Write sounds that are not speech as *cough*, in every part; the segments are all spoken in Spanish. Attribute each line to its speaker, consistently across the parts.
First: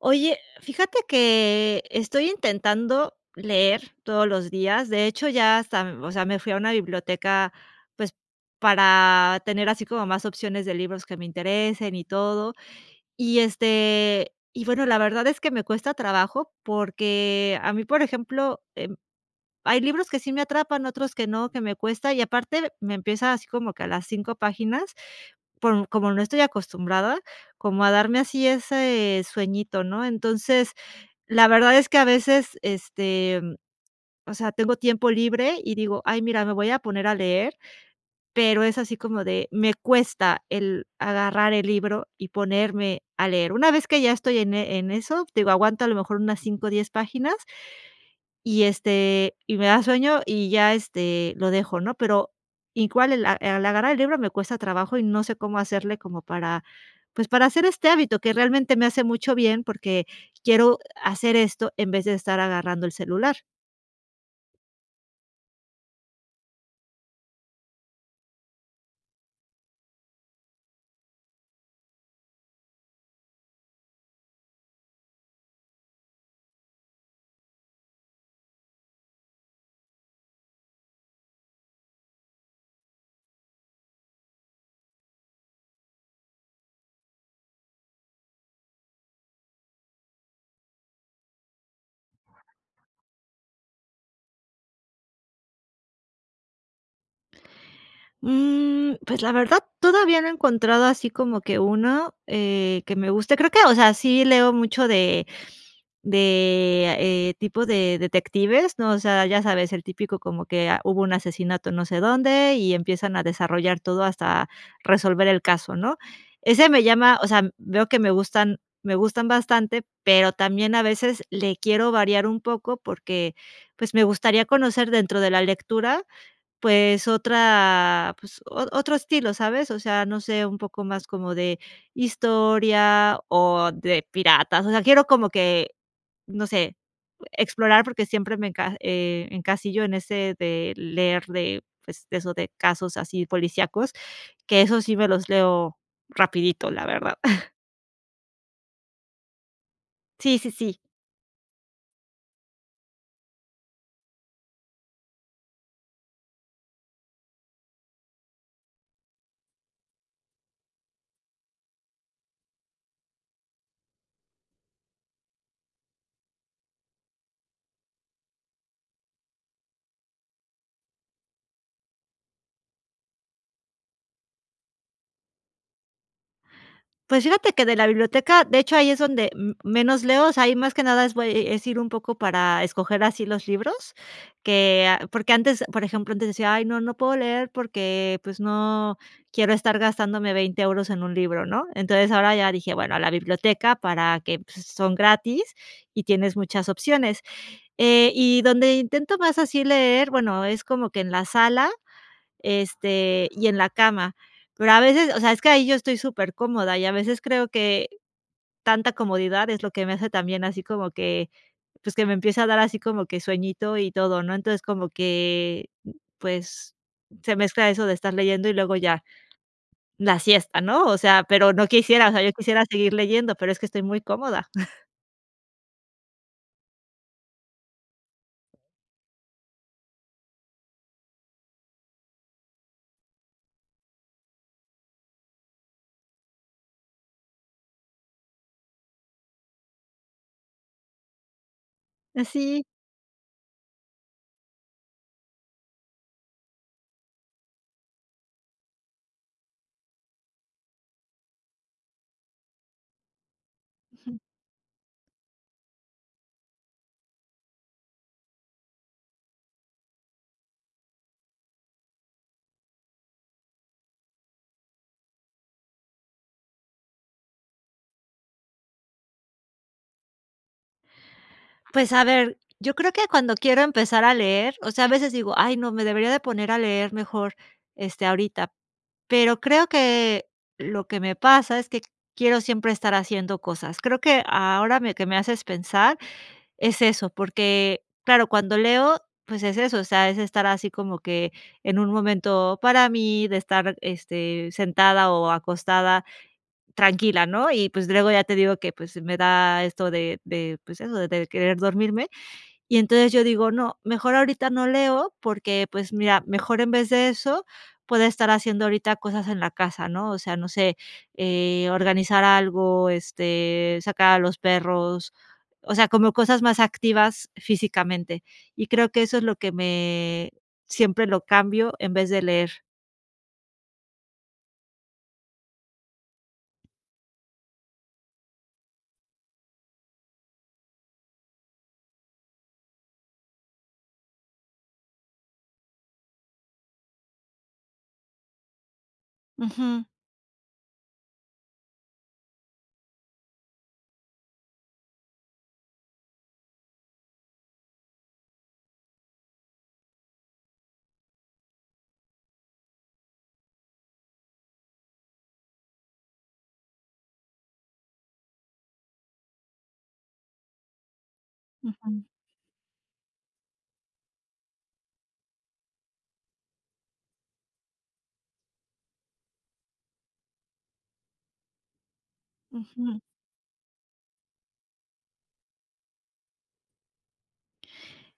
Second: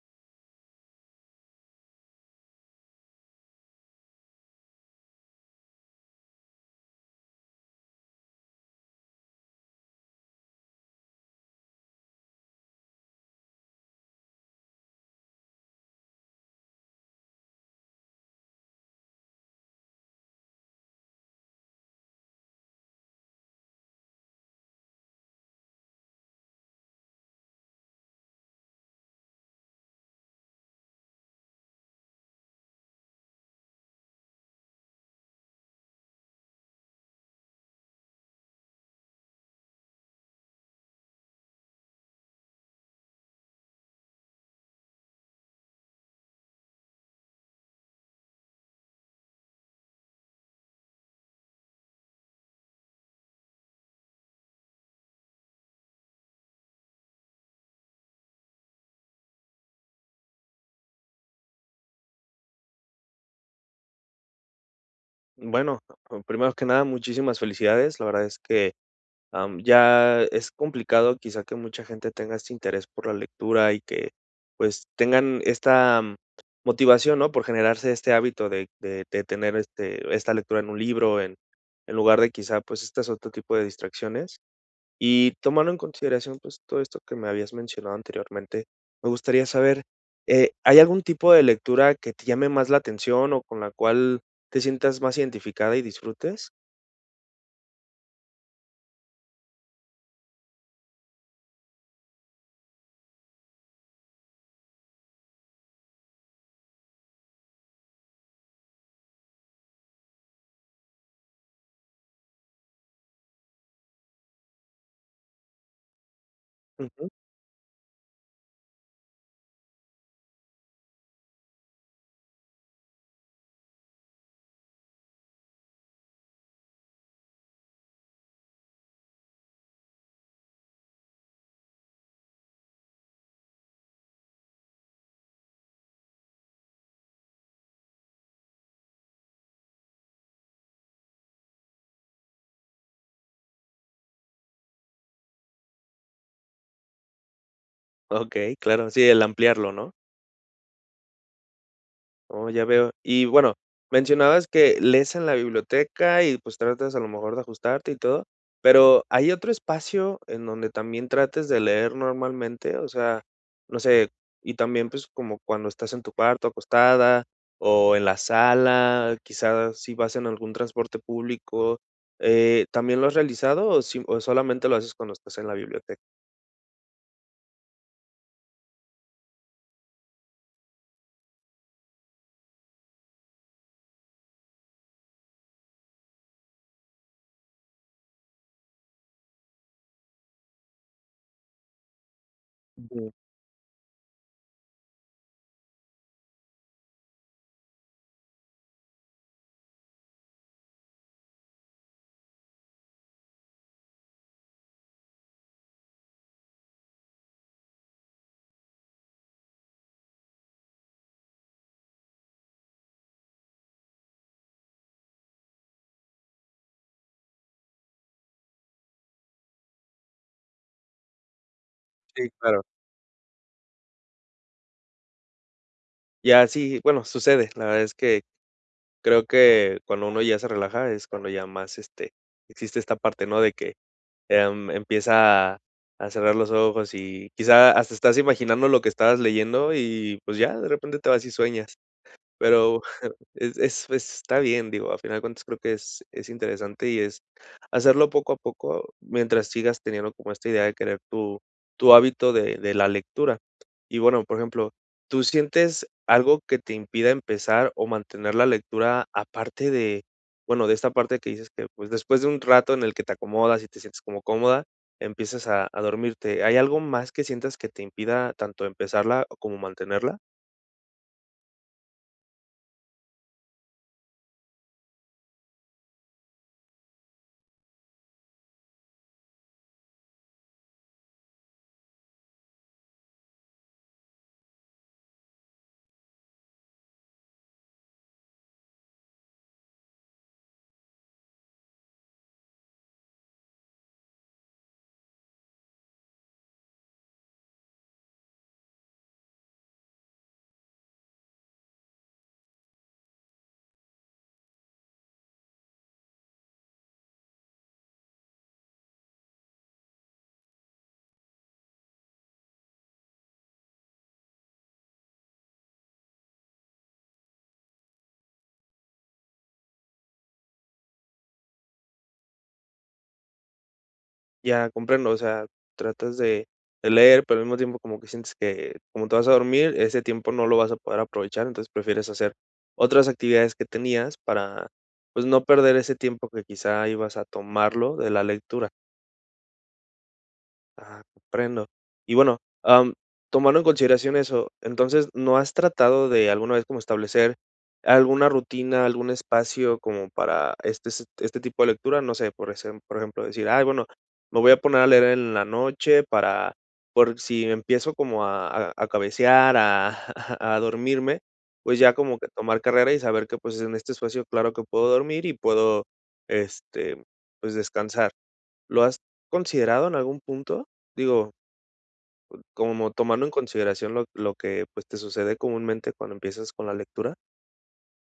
Speaker 1: Oye, fíjate que estoy intentando leer todos los días. De hecho, ya hasta, m o sea, me fui a una biblioteca, pues, para tener así como más opciones de libros que me interesen y todo, y, este, y bueno, la verdad es que me cuesta trabajo, porque a mí, por ejemplo, em, hay libros que sí me atrapan, otros que no, que me cuesta, y aparte me empieza así como que a las 5 páginas, porn como no estoy acostumbrada, como a darme así ese sueñito, ¿no? Entonces, la verdad es que a veces, este, mm, o sea, tengo tiempo libre y digo: "Ay, mira, me voy a poner a leer", pero es así como de me cuesta el agarrar el libro y ponerme a leer. Una vez que ya estoy en en eso, te digo, aguanto a lo mejor unas 5, 10 páginas y, este, y me da sueño y ya, este, lo dejo, ¿no? Pero igual el a al agarrar el libro me cuesta trabajo y no sé, cómo hacerle como para, pues, para hacer este hábito que realmente me hace mucho bien, porque quiero hacer esto en vez de estar agarrando el celular.
Speaker 2: Bueno, p p primero que nada muchísimas felicidades, la verdad es que, am, ya es complicado quizá que mucha gente tenga este interés por la lectura y que pues tengan esta motivación, ¿no? Por generarse este hábito de de de tener este esta lectura en un libro en en lugar de quizá pues estas otro tipo de distracciones y, tomando en consideración pues todo esto que me habías mencionado anteriormente, me gustaría saber, eh, ¿hay algún tipo de lectura que te llame más la atención o con la cual te sientas más identificada y disfrutes?
Speaker 1: Mm, pues, la verdad, todavía no he encontrado así como que uno, eh, que me guste, creo que, o sea, sí leo mucho de de, eh, tipo de detectives, ¿no? O sea, ya sabes, el típico como que: "Ah, hubo un asesinato no sé dónde y empiezan a desarrollar todo hasta resolver el caso", ¿no? Ese me
Speaker 2: Ujú.
Speaker 1: llama, o sea, veo que me gustan me gustan bastante, pero también a veces le quiero variar un poco porque, pues me gustaría conocer dentro de la lectura, pues otra, pues o otro estilo, ¿sabes? O sea, no sé, un poco más como de historia o de piratas. O sea, quiero como que, no sé, explorar porque siempre me enca eh, encasillo en ese de leer de, pues eso de casos así policíacos, que eso sí me los leo rapidito, la verdad. *chuckles*
Speaker 2: Okey, claro, sí, el ampliarlo, ¿no?
Speaker 1: Sí, sí, sí.
Speaker 2: Oh, ya veo. Y bueno, mencionabas que lees en la biblioteca y pues tratas a lo mejor de ajustarte y todo pero, ¿hay otro espacio en donde también trates de leer normalmente? O sea, no sé y también pues como cuando estás en tu cuarto acostada o en la sala, quizás si vas en algún transporte público, eh, ¿también lo has realizado o si o solamente lo haces cuando estás en la biblioteca?
Speaker 1: Pues, fíjate que de la biblioteca de hecho, ahí es donde m menos leo, o sea, ahí más que nada es voy e es ir un poco para escoger así los libros que a porque antes, por ejemplo, antes decía: "Ay no, no puedo leer porque, pues, no quiero estar gastándome 20 euros en un libro, ¿no?". Entonces ahora ya dije: "Bueno, a la
Speaker 2: Ujú.
Speaker 1: biblioteca para que pues, son gratis y tienes muchas opciones". Eh, y donde intento más así leer, bueno, es como que en la sala, este, y en la cama, pero a veces o sea, es que ahí yo estoy supercómoda y a veces creo que tanta comodidad es lo que me hace también así como que pues que me empieza a dar así como que sueñito y todo, ¿no? Entonces, como que, pues se mezcla eso de estar leyendo y luego ya la siesta, ¿no? O sea, pero no quisiera o sea,
Speaker 2: Sí,
Speaker 1: yo
Speaker 2: claro.
Speaker 1: quisiera seguir leyendo, pero es que estoy muy cómoda. *chuckles*
Speaker 2: Ya, sí, bueno, sucede, la verdad es que creo que cuando uno ya se relaja es cuando ya más, este, existe esta parte, ¿no? De que, em, empieza a, a cerrar los ojos y quizá hasta estás imaginando lo que estabas leyendo, y, pues, ya de repente te vas y sueñas.
Speaker 1: Ah, sí.
Speaker 2: Pero *chuckles* es es es está bien, digo, a final de cuentas, creo que es es interesante y es hacerlo poco a poco mientras sigas teniendo como esta idea de querer tu tu hábito de de la lectura, y,
Speaker 1: Ujú.
Speaker 2: bueno, por ejemplo, ¿tú sientes algo que te impida empezar o mantener la lectura? Aparte de, bueno, de esta parte que dices que, pues, después de un rato en el que te acomodas y te sientes como cómoda, empiezas a a dormirte, ¿hay algo más que sientas que te impida tanto empezarla o como mantenerla?
Speaker 1: Pues, a ver, yo creo que cuando quiero empezar a leer o sea, a veces digo: "Ay, no, me debería de poner a leer mejor, este, ahorita", pero creo que lo que me pasa es que quiero siempre estar haciendo cosas. Creo que ahora me que me haces pensar es eso, porque, claro, cuando leo, pues es eso, o sea, es estar así como que en un momento para mí de estar, este, sentada o acostada tranquila, ¿no? Y, pues, luego ya te digo que, pues, me da esto de de, pues eso, de querer dormirme. Y entonces yo digo: "No, mejor ahorita no leo", porque, pues mira, mejor, en vez de eso, puedo estar haciendo ahorita cosas en la casa, ¿no? O sea, no sé, eh, organizar algo, este, sacar a los perros, o sea, como cosas más activas físicamente. Y creo que eso es lo que me siempre lo cambio en vez de leer.
Speaker 2: Ya comprendo, o sea, tratas de de leer, pero al mismo tiempo como que sientes que, como te vas a dormir, ese tiempo no lo vas a poder aprovechar, entonces prefieres hacer otras actividades que tenías para, pues, no perder ese tiempo que quizá ibas a tomarlo de la lectura.
Speaker 1: Ujú.
Speaker 2: Ah, comprendo y bueno, am, tomando en consideración eso, entonces, ¿no has tratado de alguna vez como establecer alguna rutina, algún espacio como para este, se este tipo de lectura?, no sé, por esem por ejemplo decir: "Ay, bueno, me voy a poner a leer en la noche para por si empiezo como a a a cabecear, a *chuckles* a a dormirme, pues, ya
Speaker 1: Ujú.
Speaker 2: como que tomar carrera y saber que, pues, en este espacio claro que puedo dormir y puedo, este, pues, descansar". ¿Lo has considerado en algún punto?, digo como
Speaker 1: Ujú.
Speaker 2: tomando en consideración lo lo que, pues, te sucede comúnmente cuando empiezas con la lectura.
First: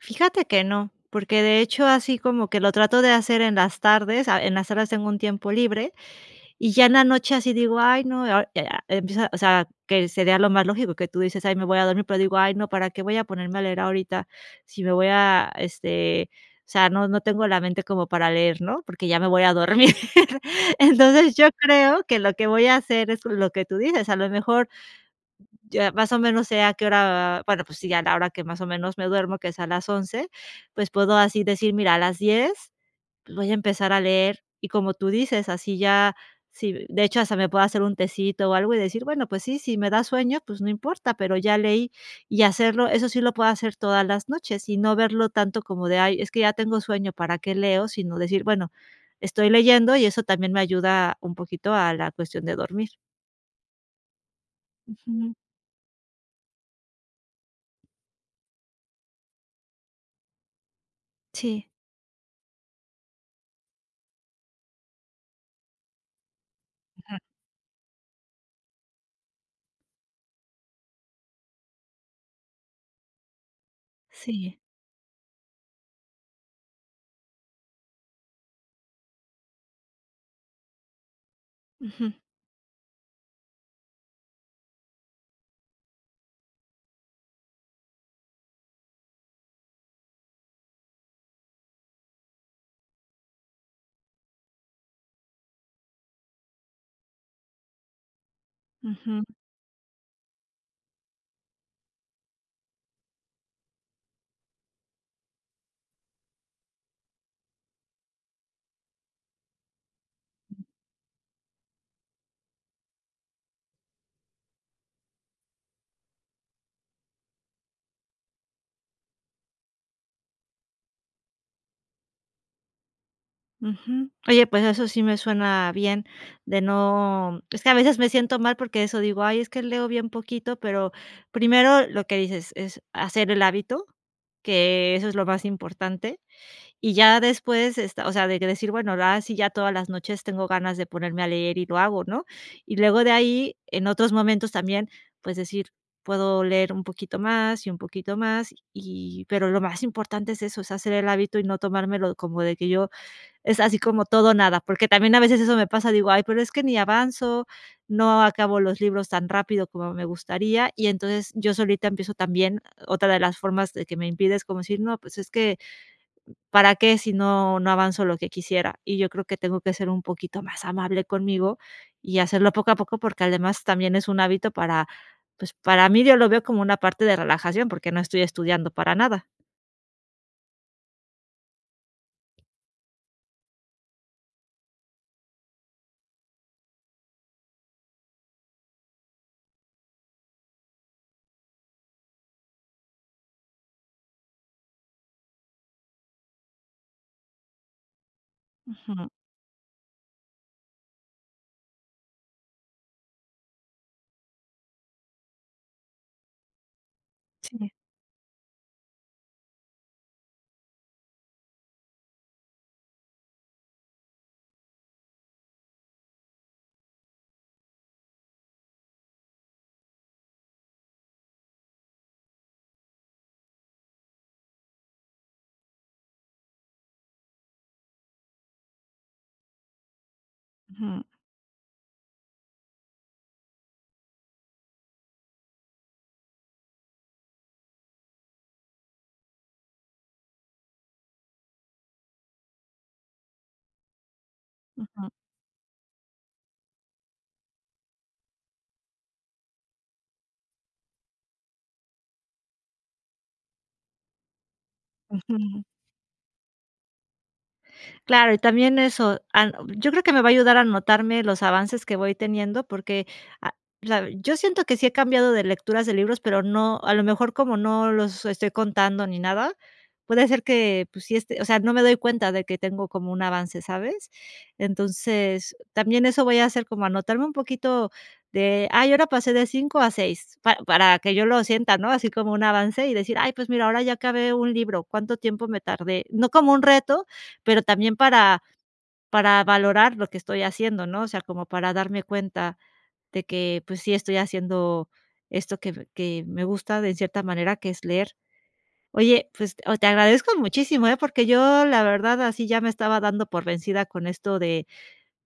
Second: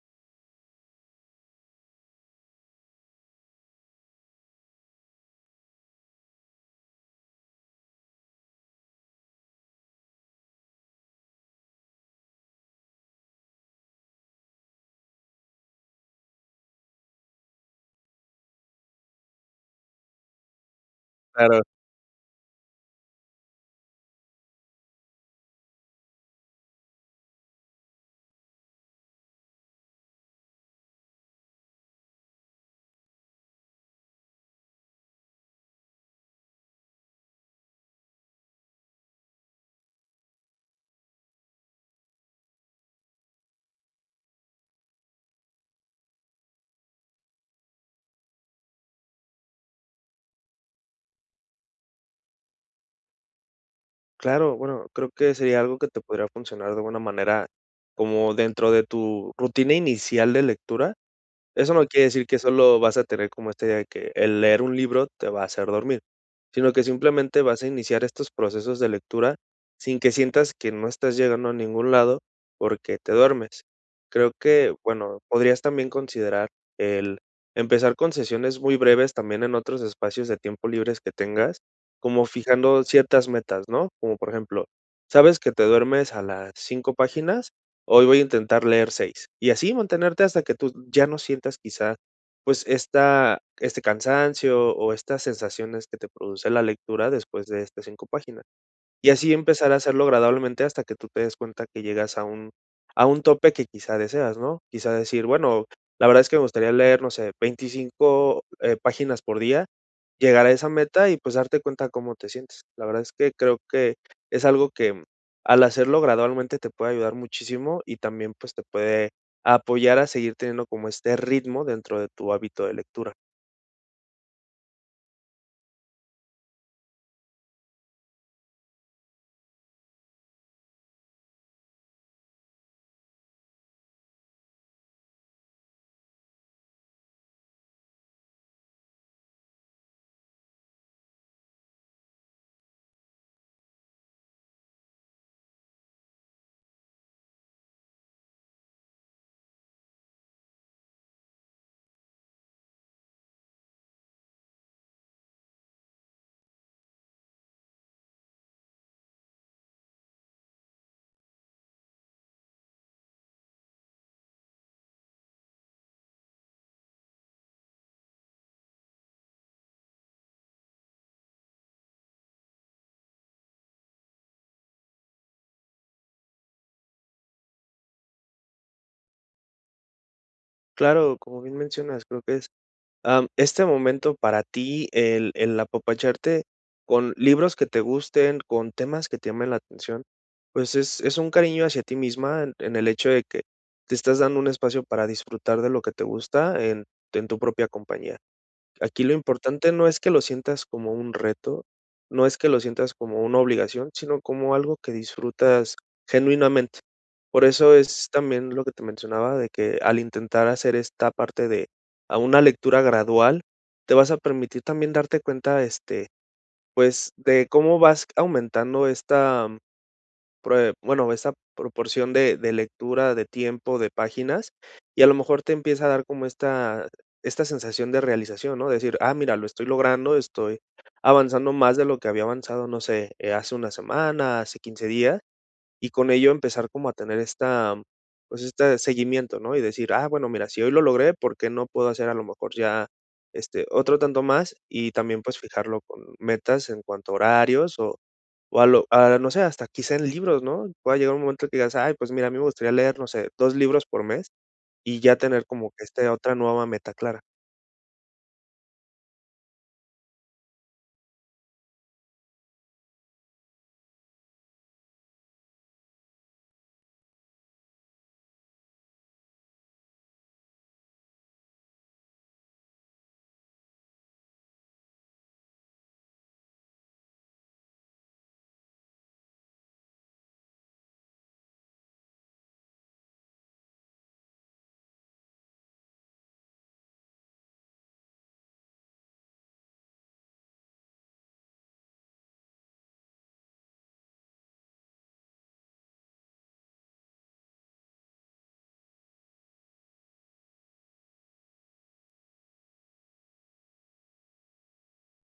Speaker 1: Fíjate que no, porque de hecho, así como que lo trato de hacer en las tardes, ah, en las horas tengo un tiempo libre y ya en la noche así digo: "Ay, no", eh, ah, empieza, o sea, que sería lo más lógico que tú dices: "Ay, me voy a dormir", pero digo: "Ay, no, para qué voy a ponerme a leer ahorita si me voy a este, o sea, no no tengo la mente como para leer", ¿no?, porque ya me voy a dormir, entonces, yo
Speaker 2: Claro.
Speaker 1: creo que lo que voy a hacer es lo que tú dices, a lo mejor ya más o menos sé a qué hora, va bueno, pues sí ya es la hora que más o menos me duermo, que es a las 11 pues puedo así decir: "Mira, a las 10 voy a empezar a leer". Y como tú dices, así ya, sí, de hecho, hasta me puedo hacer un tecito o algo y decir: "Bueno, pues sí, si me da sueño, pues no importa, pero ya leí", y hacerlo, eso sí lo puedo hacer todas las noches y no verlo tanto como de: "Ay, es que ya tengo sueño, ¿para qué leo?", sino decir: "Bueno, estoy leyendo y eso también me ayuda un poquito a la cuestión de dormir".
Speaker 2: Claro, bueno, creo que
Speaker 1: Ujú.
Speaker 2: sería algo que te podría funcionar de alguna manera como dentro de tu rutina inicial de lectura,
Speaker 1: Sí.
Speaker 2: eso no quiere decir que solo vas a tener como, este, de que el leer un libro te va a hacer dormir, sino que
Speaker 1: Ujú.
Speaker 2: simplemente vas a iniciar estos procesos de lectura sin que sientas que no estás llegando a ningún lado porque te duermes. Creo
Speaker 1: Sí.
Speaker 2: que, bueno, podrías también considerar el empezar con sesiones muy breves también en otros espacios de tiempo libres que tengas,
Speaker 1: Ujú.
Speaker 2: como fijando ciertas metas, ¿no? Como por ejemplo, sabes que te duermes a las 5 páginas, hoy voy a intentar leer 6, y así mantenerte hasta que tú ya no sientas quizá pues, esta este cansancio o estas sensaciones que te produce la lectura después de estas 5 páginas, y
Speaker 1: Ujú. r
Speaker 2: así empezar a hacerlo agradablemente hasta que tú te des cuenta que llegas a un a un tope que quizá deseas, ¿no? Quizá decir: "Bueno, la verdad es que me gustaría leer, no sé, 25, eh, páginas por día, llegar a esa meta y pues darte cuenta cómo te sientes. La verdad es que creo que es algo que, mm, al hacerlo gradualmente te puede ayudar muchísimo y también, pues, te puede apoyar a seguir teniendo como este ritmo dentro de tu hábito de lectura.
Speaker 1: Ujú, oye, pues eso sí me suena bien de no es que a veces me siento mal porque eso, digo: "Ay, es que leo bien poquito", pero primero lo que dices: "Es hacer el hábito", que eso es lo más importante, y ya después, esta o sea, de que decir: "Bueno, la a sí, ya todas las noches tengo ganas de ponerme a leer y lo hago, ¿no?". Y luego de ahí, en otros momentos también, pues decir, puedo leer un poquito más y un poquito más y pero lo más importante es eso, es hacer el hábito y no tomármelo como de que yo es así como todo o nada. Porque también a veces eso me pasa, digo: "Ay, pero es que ni avanzo, no acabo los libros tan rápido como me gustaría". Y entonces, yo solita empiezo también otra de las formas de que me impide es como decir: "No, pues es que, ¿para qué? Si no no avanzo lo que quisiera". Y yo creo que tengo que ser un poquito más amable conmigo y hacerlo poco a poco, porque además también es un hábito para, pues, para mí yo lo veo como una parte de relajación porque no estoy estudiando para nada.
Speaker 2: Claro, como bien mencionas, creo que es am, este momento para ti, el el apapacharte con libros que te gusten, con temas que te llamen la atención, pues es es un cariño hacia ti misma en en el hecho de que te estás dando un espacio para disfrutar de lo que te gusta en en tu propia compañía. Aquí
Speaker 1: Ujú.
Speaker 2: lo importante no es que lo sientas como un reto, no es que lo sientas como una obligación, sino como algo que disfrutas genuinamente. Por
Speaker 1: Sí.
Speaker 2: eso es también lo que te mencionaba, de que al intentar hacer esta parte de a una lectura gradual, te vas a permitir también darte cuenta, este, pues de cómo vas aumentando esta prue bueno, esta proporción de de lectura, de tiempo, de páginas, y a lo mejor te empieza a dar como esta esta sensación de realización, ¿no? Decir: "Ah mira lo estoy logrando, estoy
Speaker 1: Ujú.
Speaker 2: avanzando más de lo que había avanzado, no sé, eh, hace 1 semana, hace 15 días", y con ello empezar como a tener esta pues, este seguimiento, ¿no? Y decir: "Ah bueno mira, si hoy lo logré, ¿por qué no puedo hacer a lo mejor ya, este, otro tanto más?", y
Speaker 1: Ujú.
Speaker 2: también, pues fijarlo con metas en cuanto a horarios o o a lo a no sé, hasta quizá en libros, ¿no? Pueda llegar un momento que digas: "Ay, pues, mira, a mí me gustaría leer, no sé, 2 libros por mes", y ya tener
Speaker 1: Ujú.
Speaker 2: como que este otra nueva meta clara.
Speaker 1: Claro, y también eso, an yo creo que me va a ayudar a notarme los avances que voy teniendo, porque a la yo siento que sí he cambiado de lecturas de libros, pero no a lo mejor, como no los estoy contando ni nada, puede ser que, pues si, este o sea, no me doy cuenta de que tengo como un avance, ¿sabes? Entonces también eso voy a hacer como anotarme un poquito de ay, ahora pasé de 5 a 6, pa para que yo lo sienta, ¿no?, así como un avance y decir: "Ay, pues mira, ahora ya acabé un libro, ¿cuánto tiempo me tardé?", no como un reto, pero también para para valorar lo que estoy haciendo, ¿no? O sea, como para darme cuenta de que, pues, sí estoy haciendo esto que que me gusta de cierta manera, que es leer. Oye, pues o te agradezco muchísimo, ¿eh?, porque yo la verdad así ya me estaba dando por vencida con esto de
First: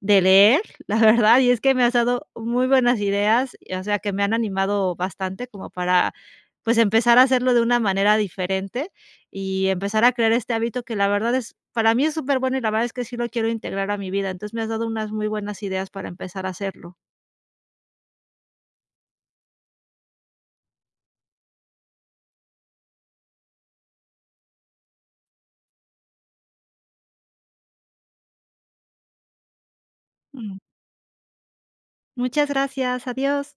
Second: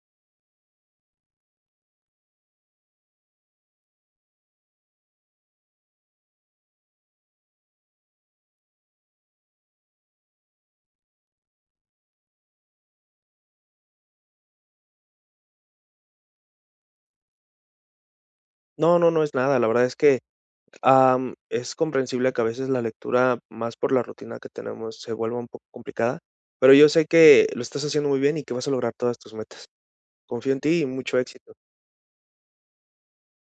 Speaker 1: de leer, la verdad, y es que me has dado muy buenas ideas, y o sea, que me han animado bastante como para, pues, empezar a hacerlo de una manera diferente y empezar a crear este hábito que la verdad es para mí es superbueno y la verdad es que sí lo quiero integrar a mi vida. Entonces, me has dado unas muy buenas ideas para empezar a hacerlo.
Speaker 2: No, no, no es nada. La verdad es que, am, es comprensible que a veces la lectura, más por la rutina que tenemos, se vuelva un poco complicada, pero yo sé que lo estás haciendo muy bien y que vas a lograr todas tus metas. Confío
Speaker 1: Ujú.
Speaker 2: en ti y mucho éxito.
Speaker 1: Muchas gracias, adiós.